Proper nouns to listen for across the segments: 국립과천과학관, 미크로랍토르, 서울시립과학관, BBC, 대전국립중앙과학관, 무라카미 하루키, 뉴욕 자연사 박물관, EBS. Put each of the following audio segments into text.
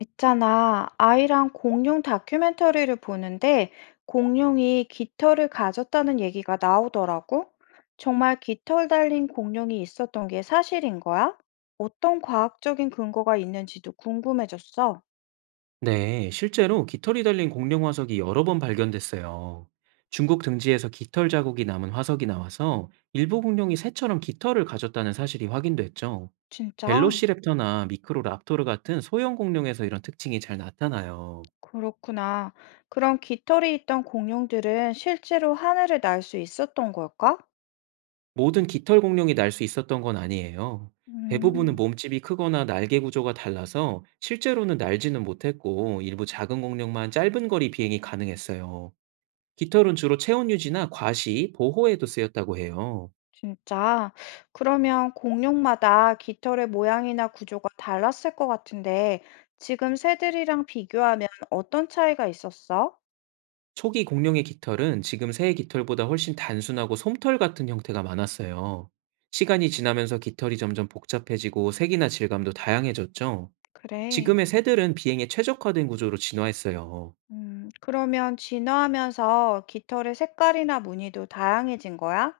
있잖아, 아이랑 공룡 다큐멘터리를 보는데 공룡이 깃털을 가졌다는 얘기가 나오더라고. 정말 깃털 달린 공룡이 있었던 게 사실인 거야? 어떤 과학적인 근거가 있는지도 궁금해졌어. 네, 실제로 깃털이 달린 공룡 화석이 여러 번 발견됐어요. 중국 등지에서 깃털 자국이 남은 화석이 나와서 일부 공룡이 새처럼 깃털을 가졌다는 사실이 확인됐죠. 진짜? 벨로시랩터나 미크로랍토르 같은 소형 공룡에서 이런 특징이 잘 나타나요. 그렇구나. 그럼 깃털이 있던 공룡들은 실제로 하늘을 날 수 있었던 걸까? 모든 깃털 공룡이 날 수 있었던 건 아니에요. 대부분은 음. 몸집이 크거나 날개 구조가 달라서 실제로는 날지는 못했고 일부 작은 공룡만 짧은 거리 비행이 가능했어요. 깃털은 주로 체온 유지나 과시, 보호에도 쓰였다고 해요. 진짜? 그러면 공룡마다 깃털의 모양이나 구조가 달랐을 것 같은데, 지금 새들이랑 비교하면 어떤 차이가 있었어? 초기 공룡의 깃털은 지금 새의 깃털보다 훨씬 단순하고 솜털 같은 형태가 많았어요. 시간이 지나면서 깃털이 점점 복잡해지고 색이나 질감도 다양해졌죠. 그래. 지금의 새들은 비행에 최적화된 구조로 진화했어요. 그러면 진화하면서 깃털의 색깔이나 무늬도 다양해진 거야?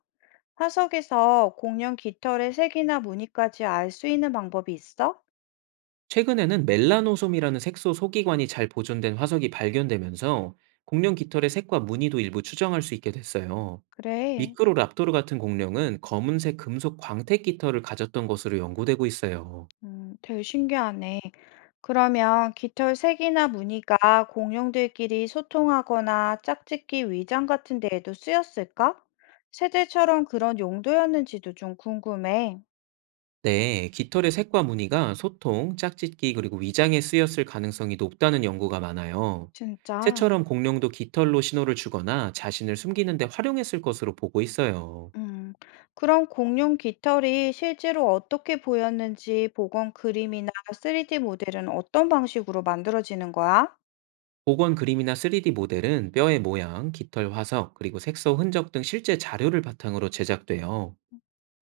화석에서 공룡 깃털의 색이나 무늬까지 알 수 있는 방법이 있어? 최근에는 멜라노솜이라는 색소 소기관이 잘 보존된 화석이 발견되면서 공룡 깃털의 색과 무늬도 일부 추정할 수 있게 됐어요. 그래. 미크로 랍토르 같은 공룡은 검은색 금속 광택 깃털을 가졌던 것으로 연구되고 있어요. 되게 신기하네. 그러면 깃털 색이나 무늬가 공룡들끼리 소통하거나 짝짓기 위장 같은 데에도 쓰였을까? 세제처럼 그런 용도였는지도 좀 궁금해. 네, 깃털의 색과 무늬가 소통, 짝짓기 그리고 위장에 쓰였을 가능성이 높다는 연구가 많아요. 진짜? 새처럼 공룡도 깃털로 신호를 주거나 자신을 숨기는 데 활용했을 것으로 보고 있어요. 음, 그럼 공룡 깃털이 실제로 어떻게 보였는지 복원 그림이나 3D 모델은 어떤 방식으로 만들어지는 거야? 복원 그림이나 3D 모델은 뼈의 모양, 깃털 화석, 그리고 색소 흔적 등 실제 자료를 바탕으로 제작돼요.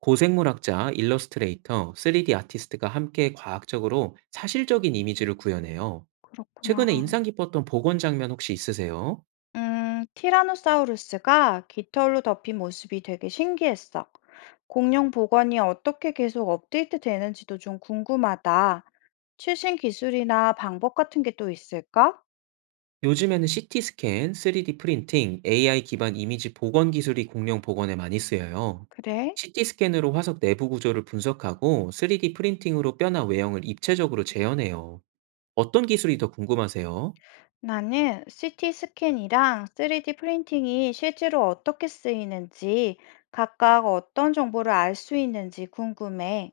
고생물학자, 일러스트레이터, 3D 아티스트가 함께 과학적으로 사실적인 이미지를 구현해요. 그렇구나. 최근에 인상 깊었던 복원 장면 혹시 있으세요? 티라노사우루스가 깃털로 덮인 모습이 되게 신기했어. 공룡 복원이 어떻게 계속 업데이트 되는지도 좀 궁금하다. 최신 기술이나 방법 같은 게 또 있을까? 요즘에는 CT 스캔, 3D 프린팅, AI 기반 이미지 복원 기술이 공룡 복원에 많이 쓰여요. 그래? CT 스캔으로 화석 내부 구조를 분석하고 3D 프린팅으로 뼈나 외형을 입체적으로 재현해요. 어떤 기술이 더 궁금하세요? 나는 CT 스캔이랑 3D 프린팅이 실제로 어떻게 쓰이는지, 각각 어떤 정보를 알 수 있는지 궁금해.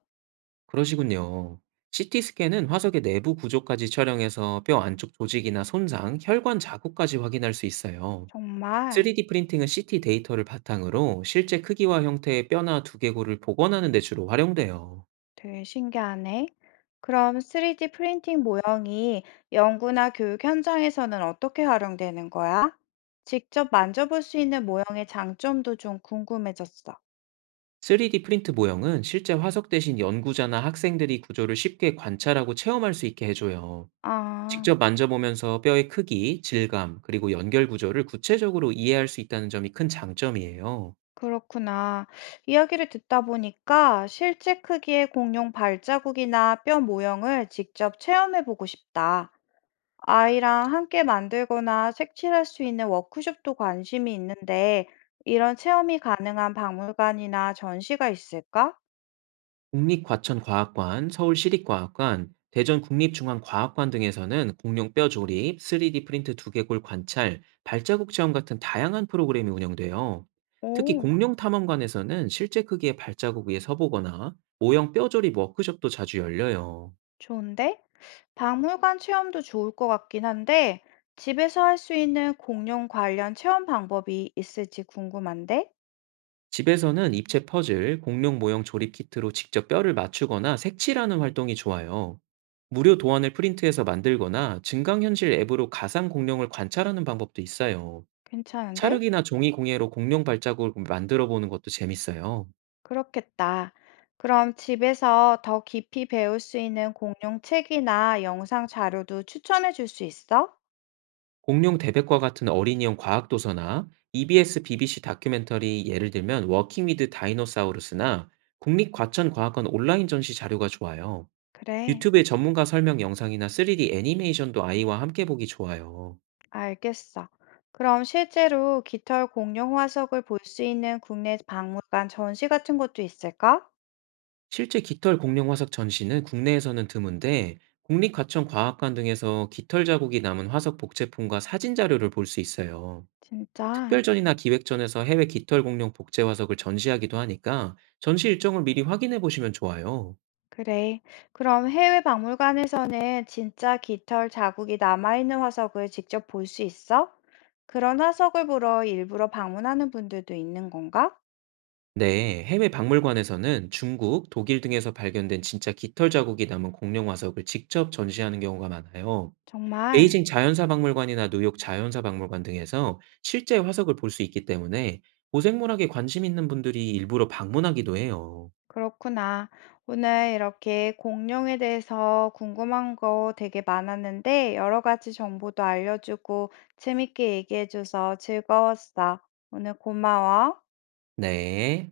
그러시군요. CT 스캔은 화석의 내부 구조까지 촬영해서 뼈 안쪽 조직이나 손상, 혈관 자국까지 확인할 수 있어요. 정말. 3D 프린팅은 CT 데이터를 바탕으로 실제 크기와 형태의 뼈나 두개골을 복원하는 데 주로 활용돼요. 되게 신기하네. 그럼 3D 프린팅 모형이 연구나 교육 현장에서는 어떻게 활용되는 거야? 직접 만져볼 수 있는 모형의 장점도 좀 궁금해졌어. 3D 프린트 모형은 실제 화석 대신 연구자나 학생들이 구조를 쉽게 관찰하고 체험할 수 있게 해줘요. 아, 직접 만져보면서 뼈의 크기, 질감, 그리고 연결 구조를 구체적으로 이해할 수 있다는 점이 큰 장점이에요. 그렇구나. 이야기를 듣다 보니까 실제 크기의 공룡 발자국이나 뼈 모형을 직접 체험해보고 싶다. 아이랑 함께 만들거나 색칠할 수 있는 워크숍도 관심이 있는데, 이런 체험이 가능한 박물관이나 전시가 있을까? 국립과천과학관, 서울시립과학관, 대전국립중앙과학관 등에서는 공룡 뼈 조립, 3D 프린트 두개골 관찰, 발자국 체험 같은 다양한 프로그램이 운영돼요. 특히 오, 공룡 탐험관에서는 실제 크기의 발자국 위에 서보거나 모형 뼈 조립 워크숍도 자주 열려요. 좋은데? 박물관 체험도 좋을 것 같긴 한데, 집에서 할 수 있는 공룡 관련 체험 방법이 있을지 궁금한데? 집에서는 입체 퍼즐, 공룡 모형 조립 키트로 직접 뼈를 맞추거나 색칠하는 활동이 좋아요. 무료 도안을 프린트해서 만들거나 증강현실 앱으로 가상 공룡을 관찰하는 방법도 있어요. 괜찮은데? 찰흙이나 종이 공예로 공룡 발자국을 만들어 보는 것도 재밌어요. 그렇겠다. 그럼 집에서 더 깊이 배울 수 있는 공룡 책이나 영상 자료도 추천해 줄 수 있어? 공룡 대백과 같은 어린이용 과학 도서나 EBS BBC 다큐멘터리 예를 들면 워킹 위드 다이노사우루스나 국립과천과학원 온라인 전시 자료가 좋아요. 그래, 유튜브의 전문가 설명 영상이나 3D 애니메이션도 아이와 함께 보기 좋아요. 알겠어. 그럼 실제로 깃털 공룡 화석을 볼 수 있는 국내 박물관 전시 같은 것도 있을까? 실제 깃털 공룡 화석 전시는 국내에서는 드문데 국립과천과학관 등에서 깃털 자국이 남은 화석 복제품과 사진 자료를 볼 수 있어요. 진짜. 특별전이나 기획전에서 해외 깃털 공룡 복제 화석을 전시하기도 하니까 전시 일정을 미리 확인해 보시면 좋아요. 그래. 그럼 해외 박물관에서는 진짜 깃털 자국이 남아있는 화석을 직접 볼 수 있어? 그런 화석을 보러 일부러 방문하는 분들도 있는 건가? 네, 해외 박물관에서는 중국, 독일 등에서 발견된 진짜 깃털 자국이 남은 공룡 화석을 직접 전시하는 경우가 많아요. 정말 베이징 자연사 박물관이나 뉴욕 자연사 박물관 등에서 실제 화석을 볼 수 있기 때문에 고생물학에 관심 있는 분들이 일부러 방문하기도 해요. 그렇구나. 오늘 이렇게 공룡에 대해서 궁금한 거 되게 많았는데 여러 가지 정보도 알려주고 재밌게 얘기해줘서 즐거웠어. 오늘 고마워. 네.